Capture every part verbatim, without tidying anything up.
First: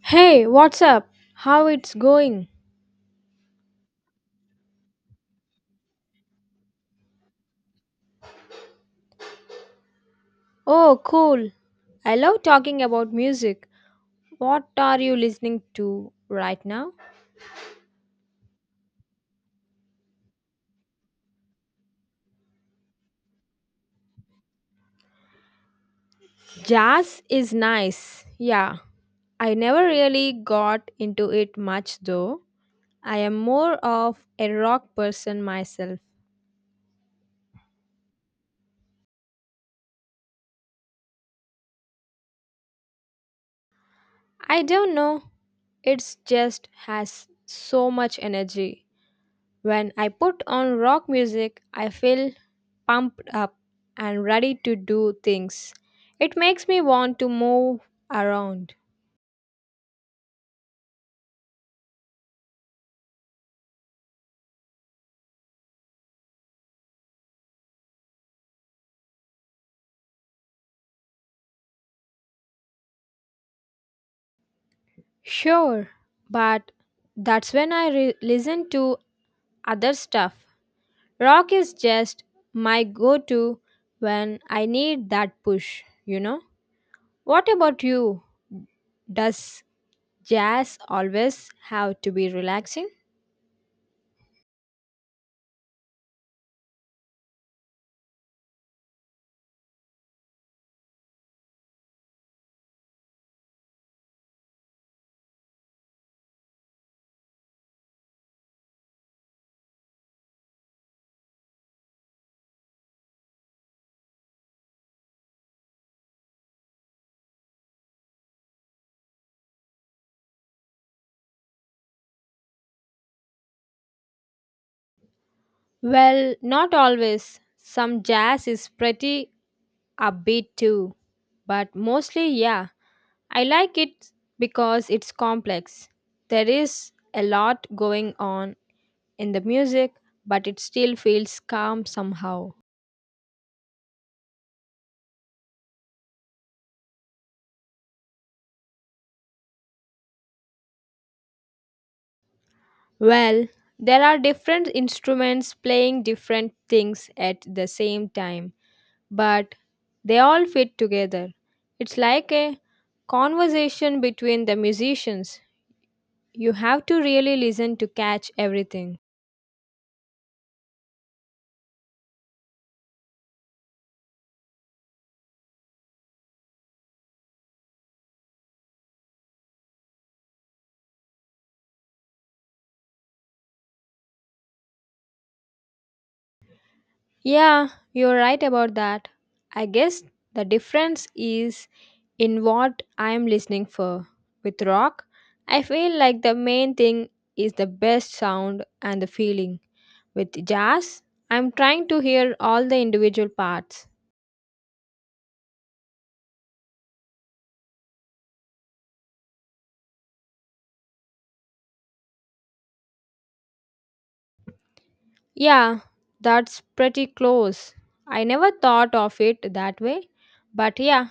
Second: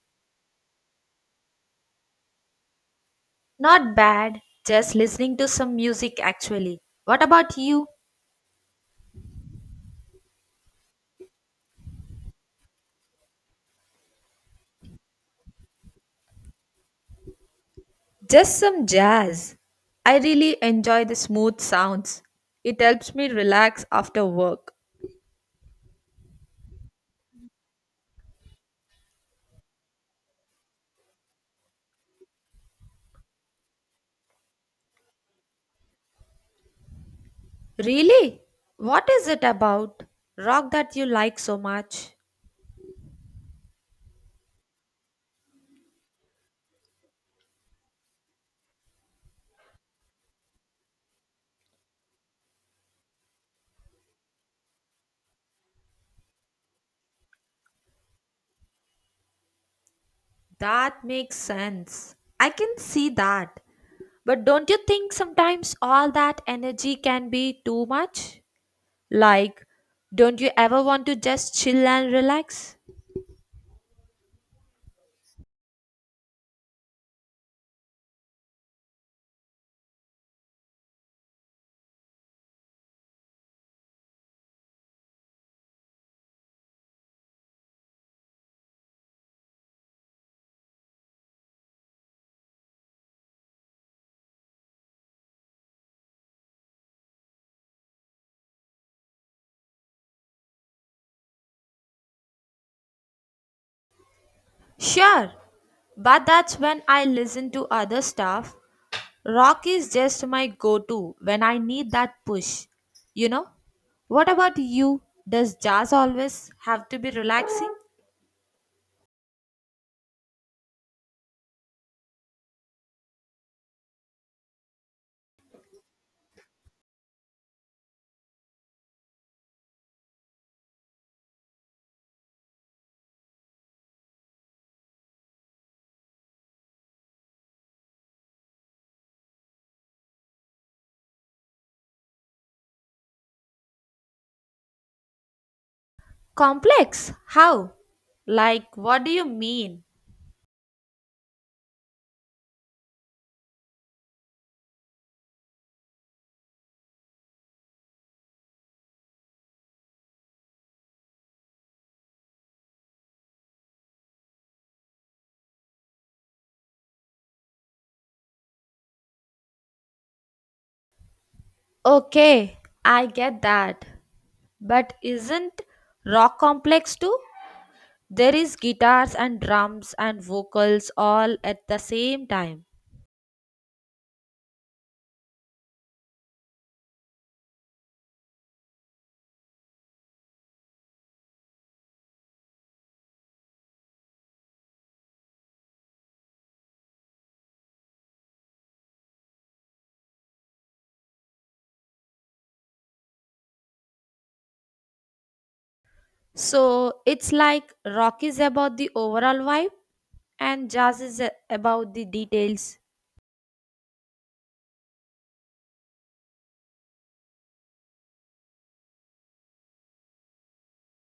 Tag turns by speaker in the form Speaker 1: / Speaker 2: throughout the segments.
Speaker 1: Hey, what's up? How it's going?
Speaker 2: Not bad. Just listening to some music actually. What about you?
Speaker 1: Oh, cool. I love talking about music. What are you listening to right now?
Speaker 2: Just some jazz. I really enjoy the smooth sounds. It helps me relax after work.
Speaker 1: Jazz is nice. Yeah. I never really got into it much though. I am more of a rock person myself.
Speaker 2: Really? What is it about? Rock that you like so much.
Speaker 1: I don't know. It's just has so much energy. When I put on rock music, I feel pumped up and ready to do things. It makes me want to move around.
Speaker 2: That makes sense. I can see that. But don't you think sometimes all that energy can be too much? Like, don't you ever want to just chill and relax?
Speaker 1: Sure, but that's when I re- listen to other stuff. Rock is just my go to when I need that push, you know? What about you? Does jazz always have to be relaxing?
Speaker 2: Sure, but that's when I listen to other stuff. Rock is just my go to when I need that push. You know? What about you? Does jazz always have to be relaxing?
Speaker 1: Well, not always. Some jazz is pretty upbeat too, but mostly, yeah, I like it because it's complex. There is a lot going on in the music, but it still feels calm somehow.
Speaker 2: Complex? How? Like, what do you mean?
Speaker 1: Well, there are different instruments playing different things at the same time, but they all fit together. It's like a conversation between the musicians. You have to really listen to catch everything.
Speaker 2: Okay, I get that. But isn't rock complex too? There is guitars and drums and vocals all at the same time.
Speaker 1: Yeah, you're right about that. I guess the difference is in what I'm listening for. With rock, I feel like the main thing is the best sound and the feeling. With jazz, I'm trying to hear all the individual parts.
Speaker 2: So it's like rock is about the overall vibe and jazz is a- about the details.
Speaker 1: Yeah, that's pretty close. I never thought of it that way, but yeah,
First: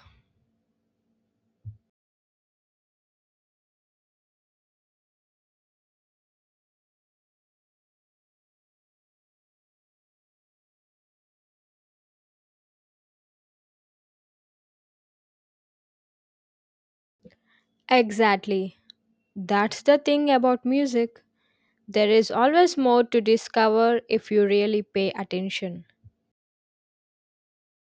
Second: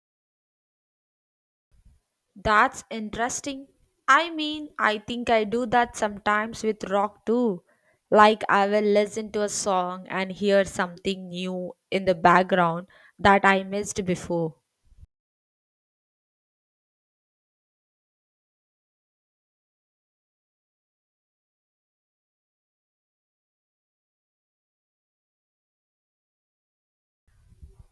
Speaker 2: That's interesting. I mean, I think I do that sometimes with rock too. Like I will listen to a song and hear something new in the background that I missed before.
Speaker 1: exactly. That's the thing about music. There is always more to discover if you really pay attention.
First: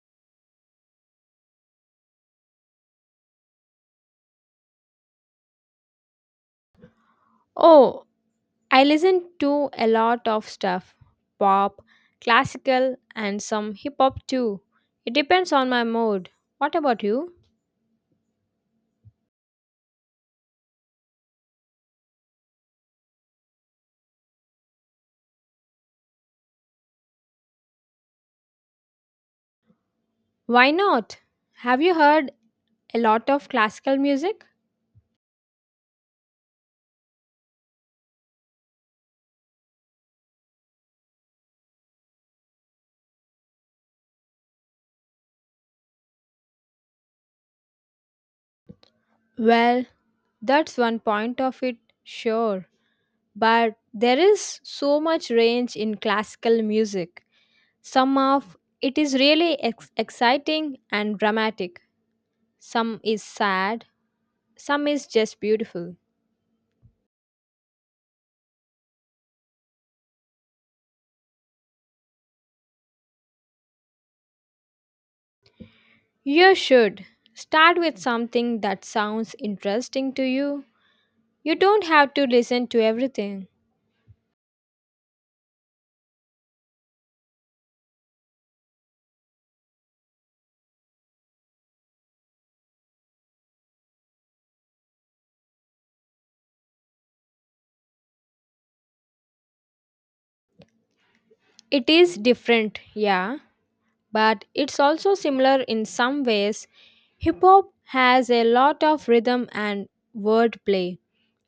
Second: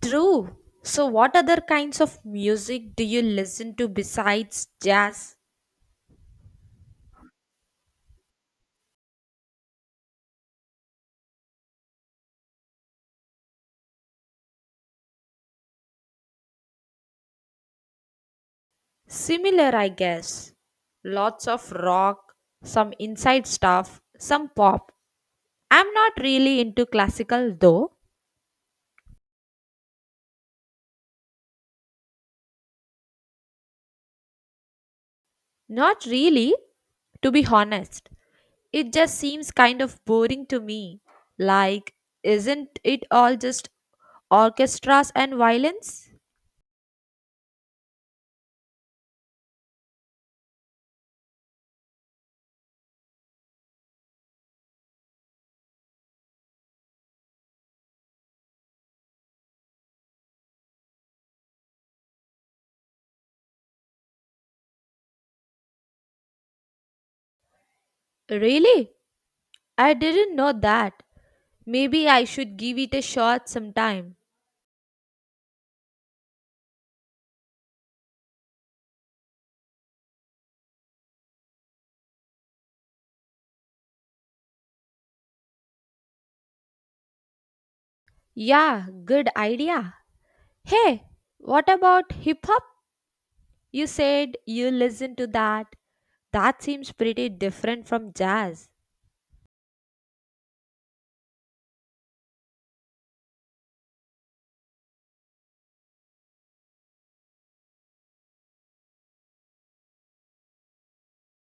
Speaker 2: True. So what other kinds of music do you listen to besides jazz?
Speaker 1: Oh, I listen to a lot of stuff pop, classical, and some hip hop too. It depends on my mood. What about you?
Speaker 2: Similar, I guess. Lots of rock, some inside stuff, some pop. I'm not really into classical though.
Speaker 1: Why not? Have you heard a lot of classical music?
Speaker 2: Not really, to be honest. It just seems kind of boring to me. Like, isn't it all just orchestras and violins?
Speaker 1: Well, that's one point of it, sure. But there is so much range in classical music. Some of it is really ex- exciting and dramatic, some is sad, some is just beautiful.
Speaker 2: Really? I didn't know that. Maybe I should give it a shot sometime.
Speaker 1: You should start with something that sounds interesting to you. You don't have to listen to everything.
Speaker 2: Yeah, good idea. Hey, what about hip hop? You said you listen to that. That seems pretty different from jazz.
Speaker 1: It is different, yeah, but it's also similar in some ways. Hip hop has a lot of rhythm and wordplay,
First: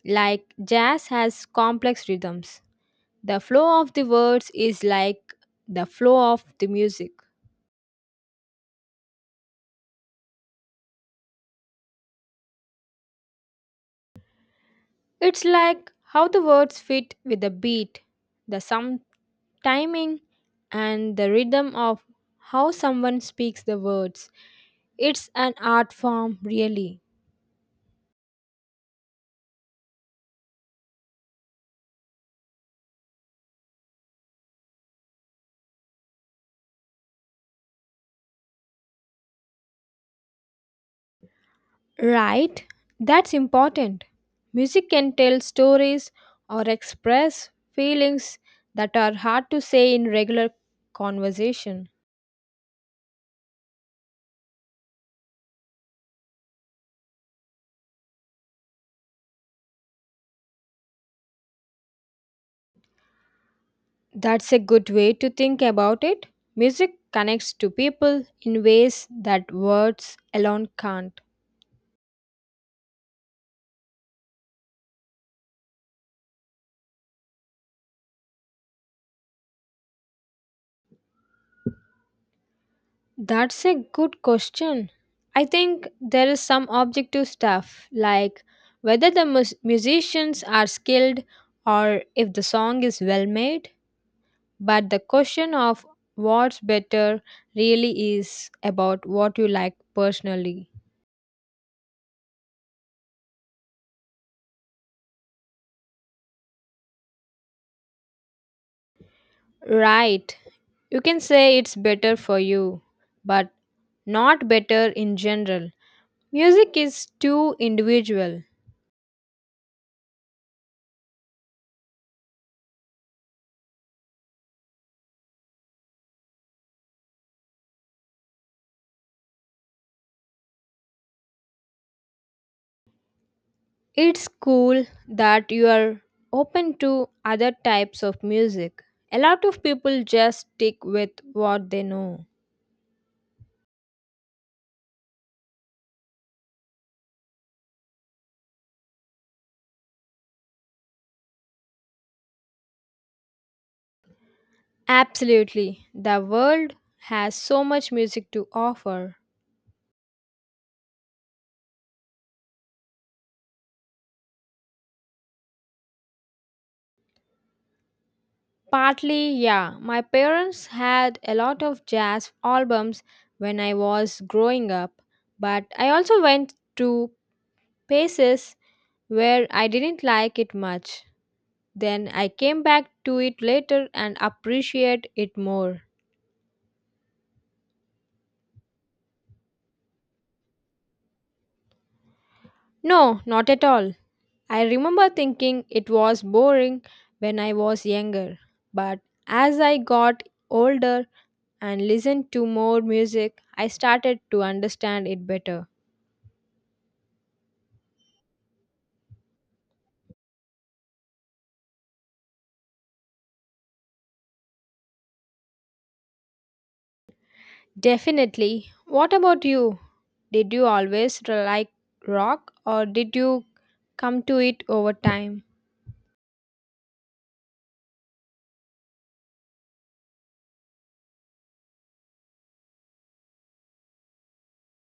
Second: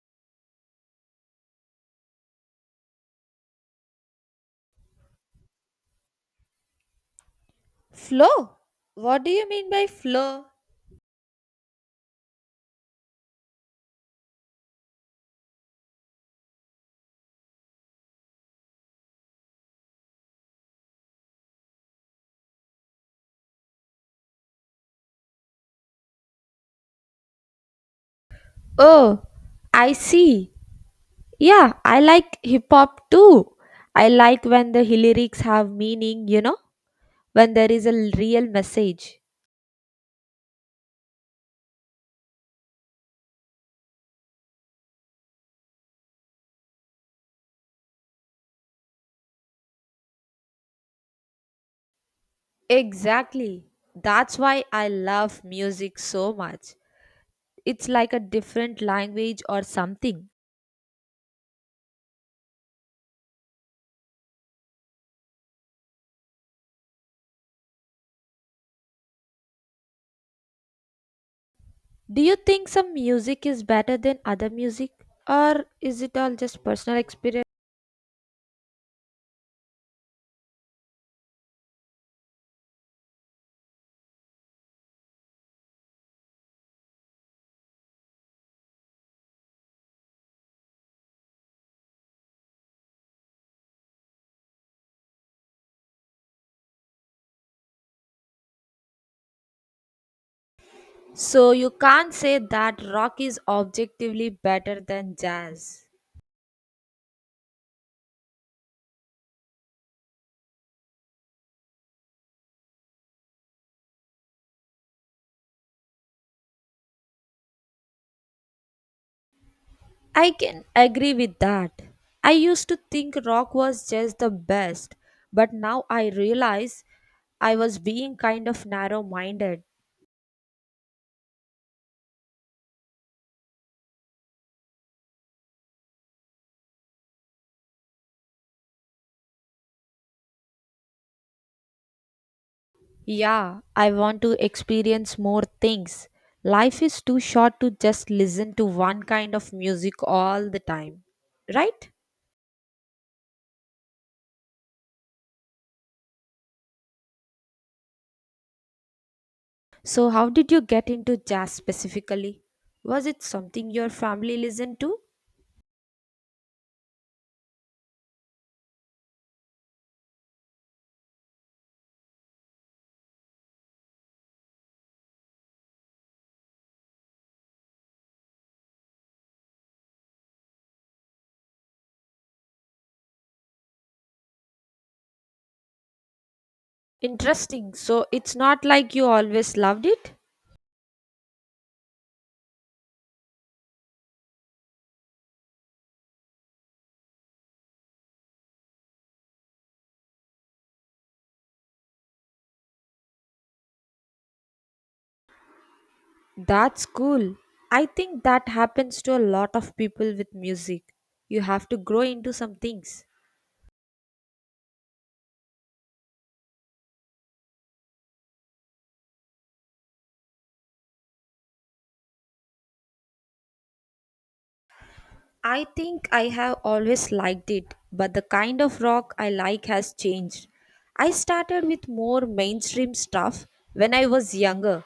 Speaker 1: like jazz has complex rhythms. The flow of the words is like the flow of the music.
Speaker 2: Flow? What do you mean by flow?
Speaker 1: It's like how the words fit with the beat, the some timing, and the rhythm of how someone speaks the words. It's an art form, really.
Speaker 2: Oh, I see. Yeah, I like hip hop too. I like when the lyrics have meaning, you know, when there is a l- real message.
Speaker 1: Right? That's important. Music can tell stories or express feelings that are hard to say in regular conversation.
Speaker 2: Exactly. That's why I love music so much. It's like a different language or something.
Speaker 1: That's a good way to think about it. Music connects to people in ways that words alone can't.
Speaker 2: Do you think some music is better than other music, or is it all just personal experience?
Speaker 1: That's a good question. I think there is some objective stuff, like whether the mus- musicians are skilled or if the song is well made. But the question of what's better really is about what you like personally.
Speaker 2: So you can't say that rock is objectively better than jazz.
Speaker 1: Right. You can say it's better for you, but not better in general. Music is too individual.
Speaker 2: I can agree with that. I used to think rock was just the best, but now I realize I was being kind of narrow minded.
Speaker 1: It's cool that you are open to other types of music. A lot of people just stick with what they know.
Speaker 2: Yeah, I want to experience more things. Life is too short to just listen to one kind of music all the time, right?
Speaker 1: Absolutely. The world has so much music to offer.
Speaker 2: So, how did you get into jazz specifically? Was it something your family listened to?
Speaker 1: Partly, yeah. My parents had a lot of jazz albums when I was growing up, but I also went to places where I didn't like it much. Then I came back to it later and appreciate it more.
Speaker 2: Interesting. So, it's not like you always loved it?
Speaker 1: No, not at all. I remember thinking it was boring when I was younger, but as I got older and listened to more music, I started to understand it better.
Speaker 2: That's cool. I think that happens to a lot of people with music. You have to grow into some things.
Speaker 1: Definitely. What about you? Did you always r- like rock or did you come to it over time?
Speaker 2: I think I have always liked it, but the kind of rock I like has changed. I started with more mainstream stuff when I was younger.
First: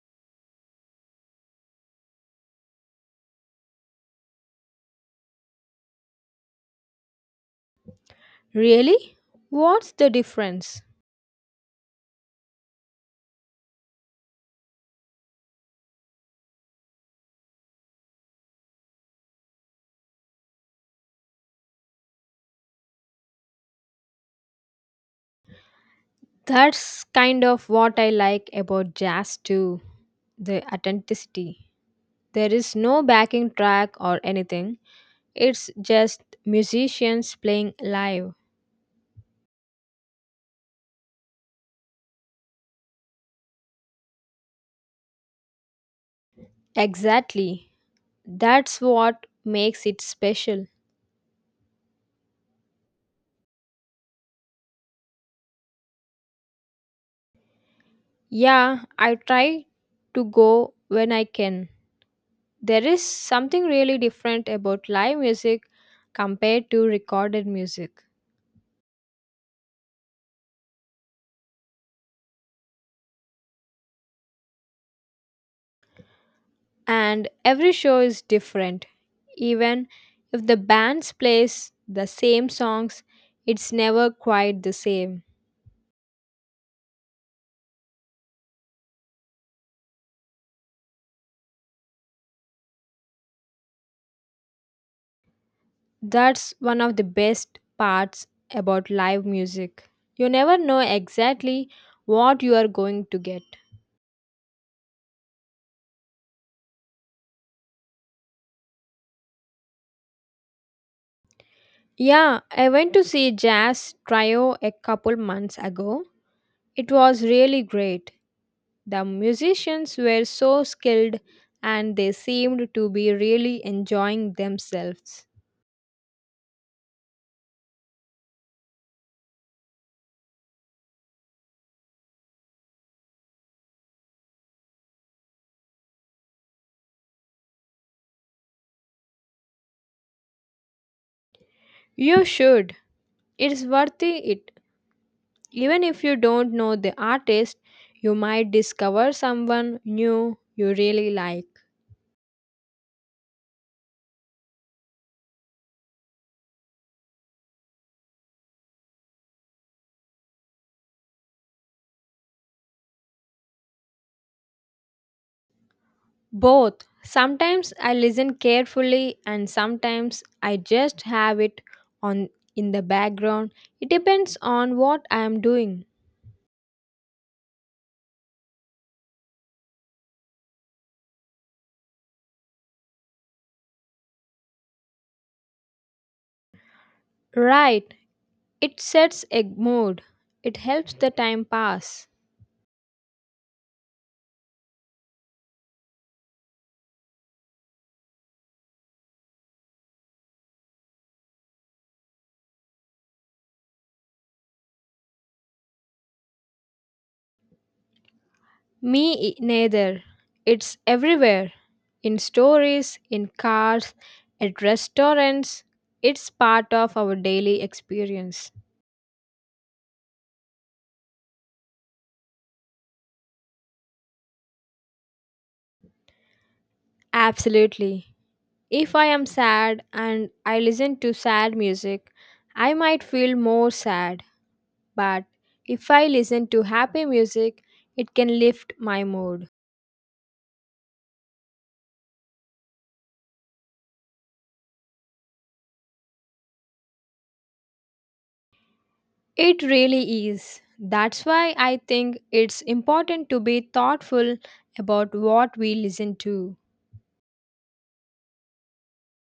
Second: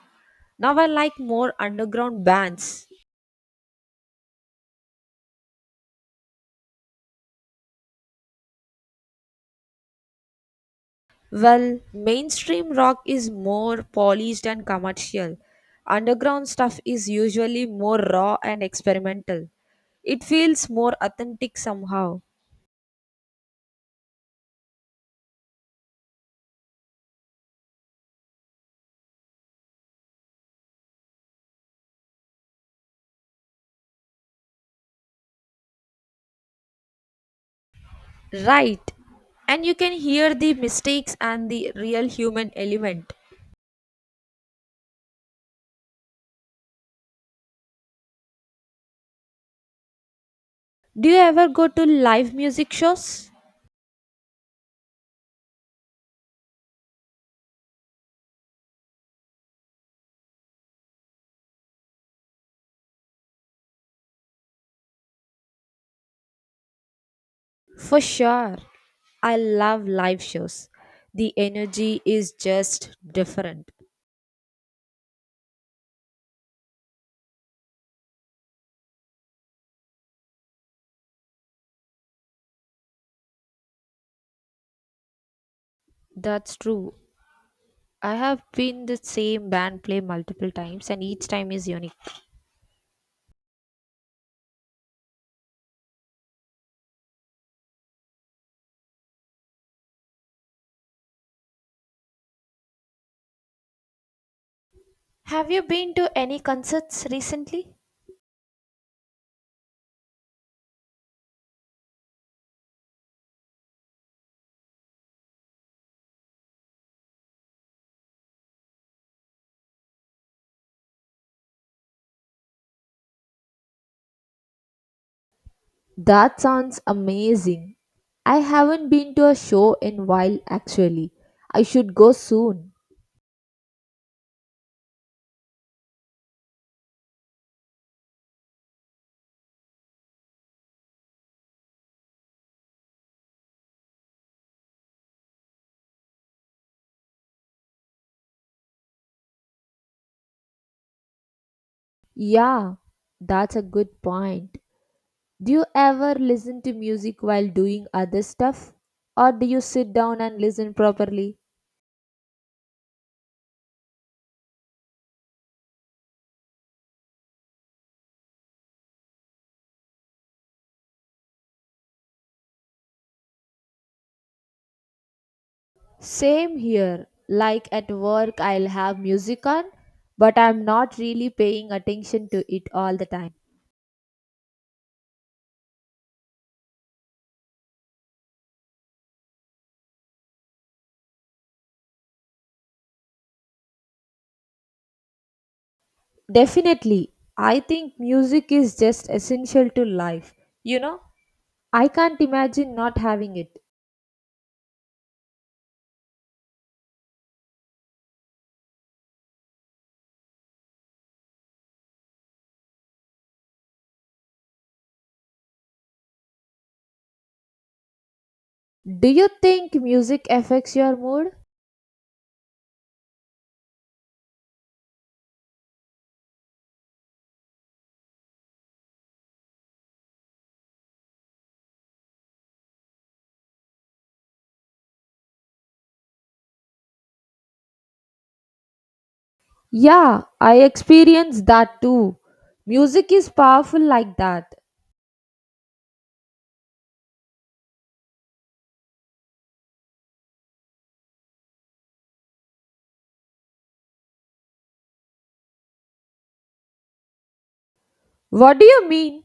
Speaker 2: Now I like more underground bands.
Speaker 1: Really? What's the difference?
Speaker 2: Well, mainstream rock is more polished and commercial. Underground stuff is usually more raw and experimental. It feels more authentic somehow.
Speaker 1: That's kind of what I like about jazz too, the authenticity. There is no backing track or anything. It's just musicians playing live.
Speaker 2: Right. And you can hear the mistakes and the real human element.
Speaker 1: Exactly. That's what makes it special.
Speaker 2: Do you ever go to live music shows?
Speaker 1: Yeah, I try to go when I can. There is something really different about live music compared to recorded
Speaker 2: For
Speaker 1: music.
Speaker 2: sure. I love live shows. The energy is just different.
Speaker 1: And every show is different. Even if the band plays the same songs, it's never quite the same.
Speaker 2: That's true. I have been the same band play multiple times and each time is unique.
Speaker 1: That's one of the best parts about live music. You never know exactly what you are going to get.
Speaker 2: Have you been to any concerts recently?
Speaker 1: Yeah, I went to see Jazz Trio a couple months ago. It was really great. The musicians were so skilled and they seemed to be really enjoying themselves.
Speaker 2: That sounds amazing. I haven't been to a show in while actually. I should go soon.
Speaker 1: You should. It's worth it. Even if you don't know the artist, you might discover someone new you really like.
Speaker 2: Yeah, that's a good point. Do you ever listen to music while doing other stuff? Or do you sit down and listen properly?
Speaker 1: Both. Sometimes I listen carefully and sometimes I just have it on in the background. It depends on what I am doing.
Speaker 2: Same here. Like at work, I'll have music on, but I'm not really paying attention to it all the time.
Speaker 1: Right. It sets a mood. It helps the time pass.
Speaker 2: Definitely, I think music is just essential to life. You know, I can't imagine not having it.
Speaker 1: Me i- Neither. It's everywhere. In stories, in cars, at restaurants. It's part of our daily experience.
Speaker 2: Do you think music affects your mood?
Speaker 1: Absolutely. If I am sad and I listen to sad music, I might feel more sad, but if I listen to happy music, it can lift my mood.
Speaker 2: Yeah, I experience that too. Music is powerful like that.
Speaker 1: It really is. That's why I think it's important to be thoughtful about what we listen to.
Speaker 2: What do you mean?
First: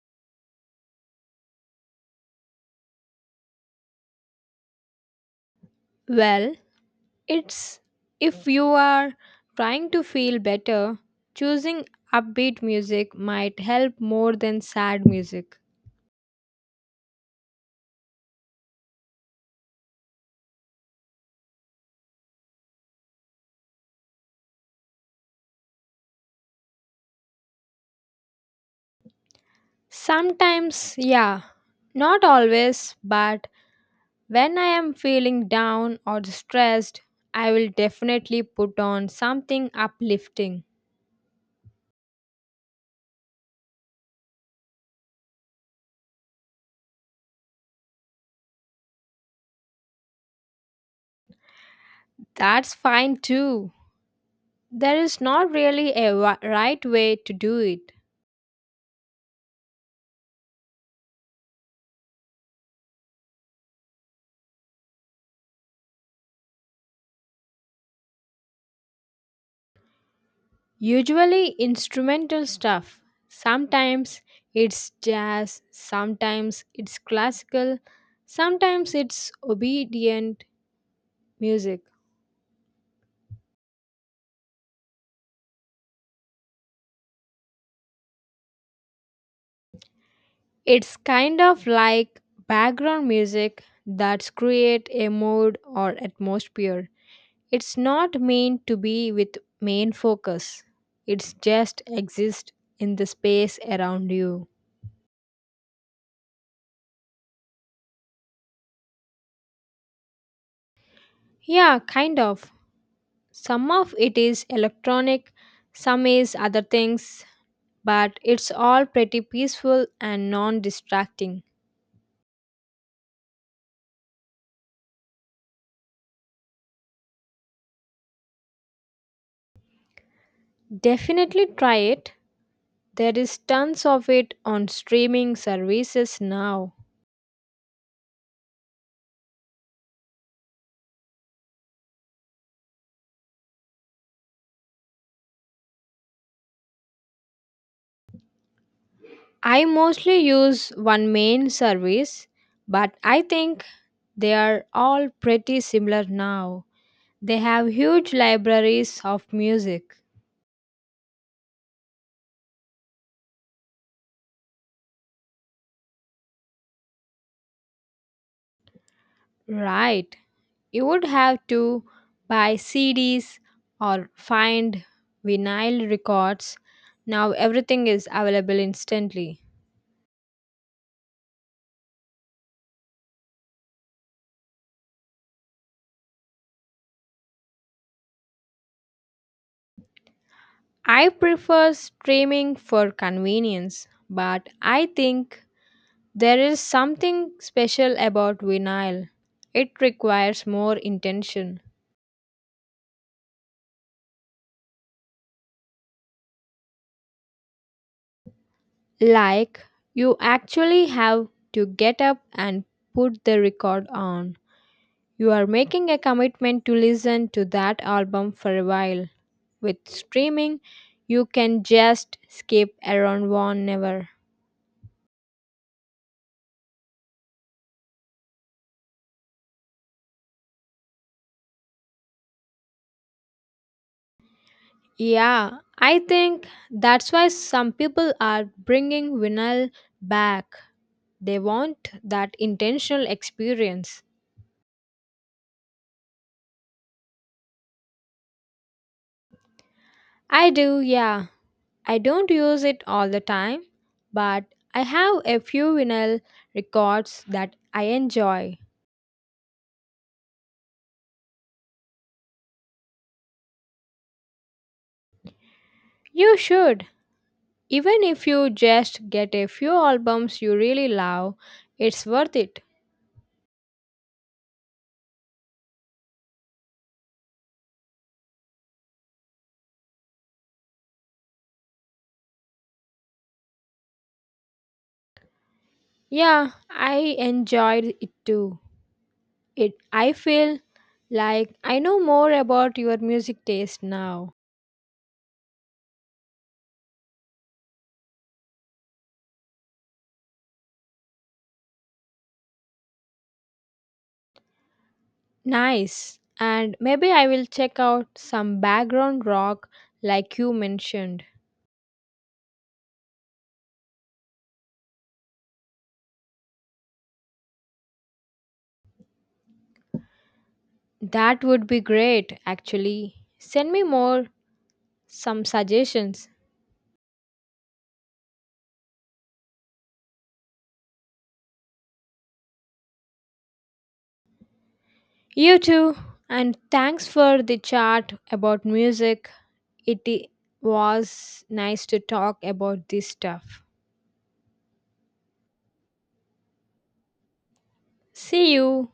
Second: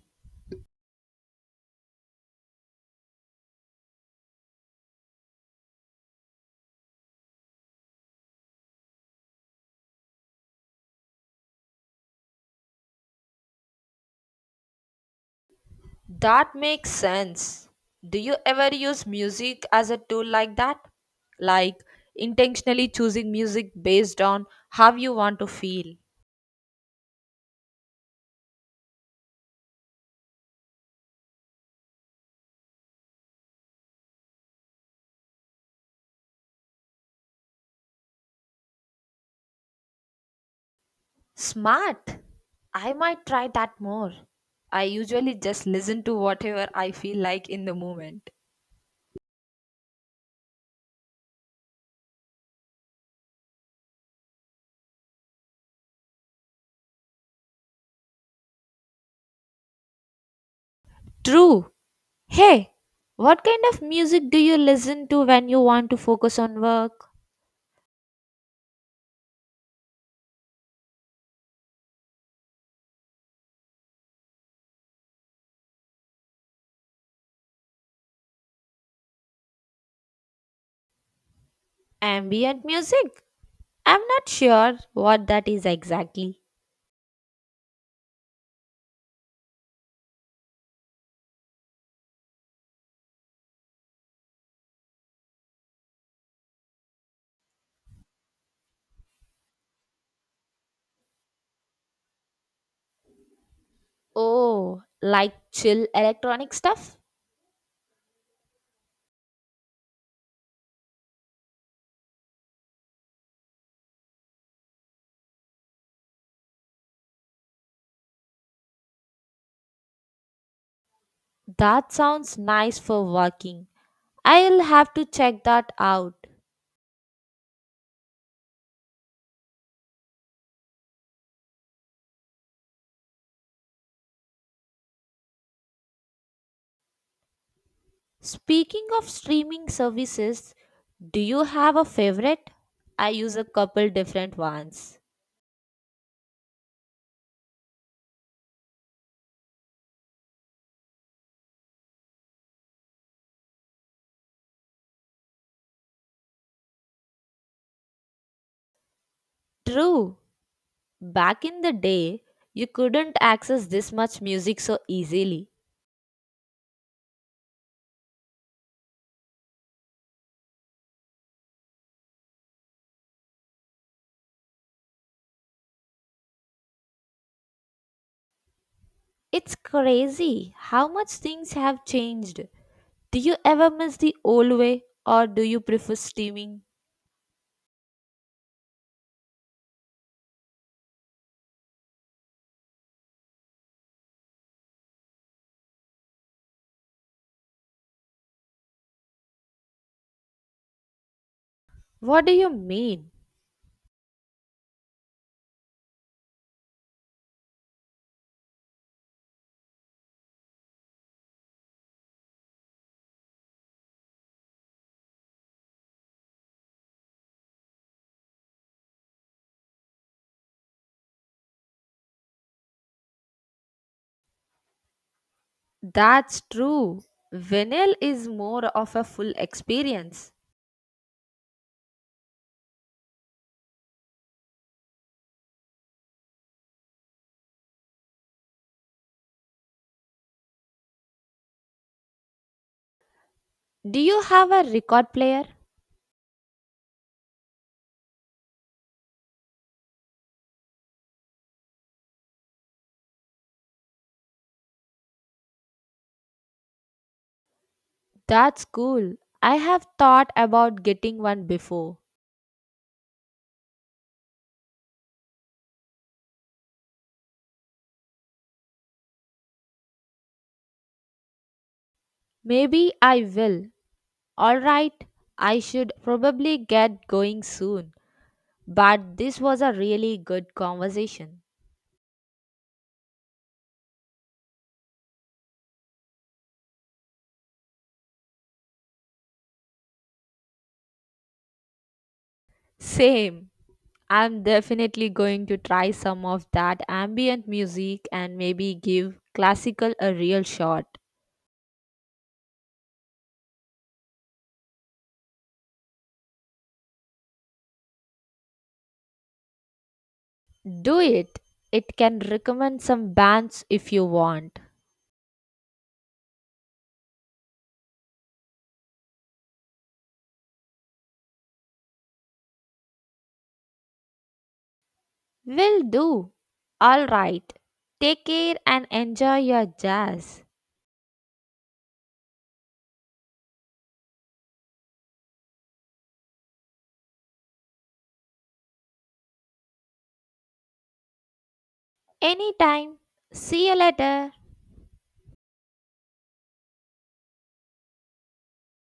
Speaker 1: Well, it's if you are trying to feel better, choosing upbeat music might help more than sad music.
Speaker 2: That makes sense. Do you ever use music as a tool like that? Like intentionally choosing music based on how you want to feel?
Speaker 1: Sometimes, yeah, not always, but when I am feeling down or stressed, I will definitely put on something uplifting.
Speaker 2: Smart! I might try that more. I usually just listen to whatever I feel like in the moment.
Speaker 1: That's fine too. There is not really a wa- right way to do it.
Speaker 2: True. Hey, what kind of music do you listen to when you want to focus on work?
Speaker 1: Usually, instrumental stuff. Sometimes it's jazz, sometimes it's classical, sometimes it's obedient music.
Speaker 2: Ambient music? I'm not sure what that is exactly.
Speaker 1: It's kind of like background music that's create a mood or atmosphere. It's not meant to be with main focus. It's just exist in the space around you.
Speaker 2: Oh, like chill electronic stuff?
Speaker 1: Yeah, kind of. Some of it is electronic, some is other things, but it's all pretty peaceful and non-distracting.
Speaker 2: That sounds nice for working. I'll have to check that out.
Speaker 1: Definitely try it. There is tons of it on streaming services now.
Speaker 2: Speaking of streaming services, do you have a favorite? I use a couple different ones.
Speaker 1: I mostly use one main service, but I think they are all pretty similar now. They have huge libraries of music.
Speaker 2: True, back in the day, you couldn't access this much music so easily.
Speaker 1: Right. You would have to buy C Ds or find vinyl records. Now everything is available instantly.
Speaker 2: It's crazy how much things have changed. Do you ever miss the old way or do you prefer streaming?
Speaker 1: I prefer streaming for convenience, but I think there is something special about vinyl. It requires more intention.
Speaker 2: What do you mean?
Speaker 1: Like, you actually have to get up and put the record on. You are making a commitment to listen to that album for a while. With streaming, you can just skip around one never.
Speaker 2: That's true. Vinyl is more of a full experience.
Speaker 1: Yeah, I think that's why some people are bringing vinyl back. They want that intentional
Speaker 2: Do
Speaker 1: experience.
Speaker 2: you have a record player?
Speaker 1: I do, yeah. I don't use it all the time, but I have a few vinyl records that I enjoy.
Speaker 2: That's cool. I have thought about getting one before.
Speaker 1: You should. Even if you just get a few albums you really love, it's worth it.
Speaker 2: Maybe I will. Alright, I should probably get going soon. But this was a really good conversation.
Speaker 1: Yeah, I enjoyed it too. It I feel like I know more about your music
Speaker 2: Same.
Speaker 1: taste now.
Speaker 2: I'm definitely going to try some of that ambient music and maybe give classical a real shot.
Speaker 1: Nice. And maybe I will check out some background rock like you
Speaker 2: Do
Speaker 1: mentioned.
Speaker 2: it. It can recommend some bands if you want.
Speaker 1: That would be great, actually. Send me more, some
Speaker 2: Will
Speaker 1: suggestions.
Speaker 2: do. All right. Take care and enjoy your jazz.
Speaker 1: You too, and thanks for the chat about music. It i- was nice to talk about
Speaker 2: Anytime.
Speaker 1: this stuff.
Speaker 2: See you later.
Speaker 1: See you.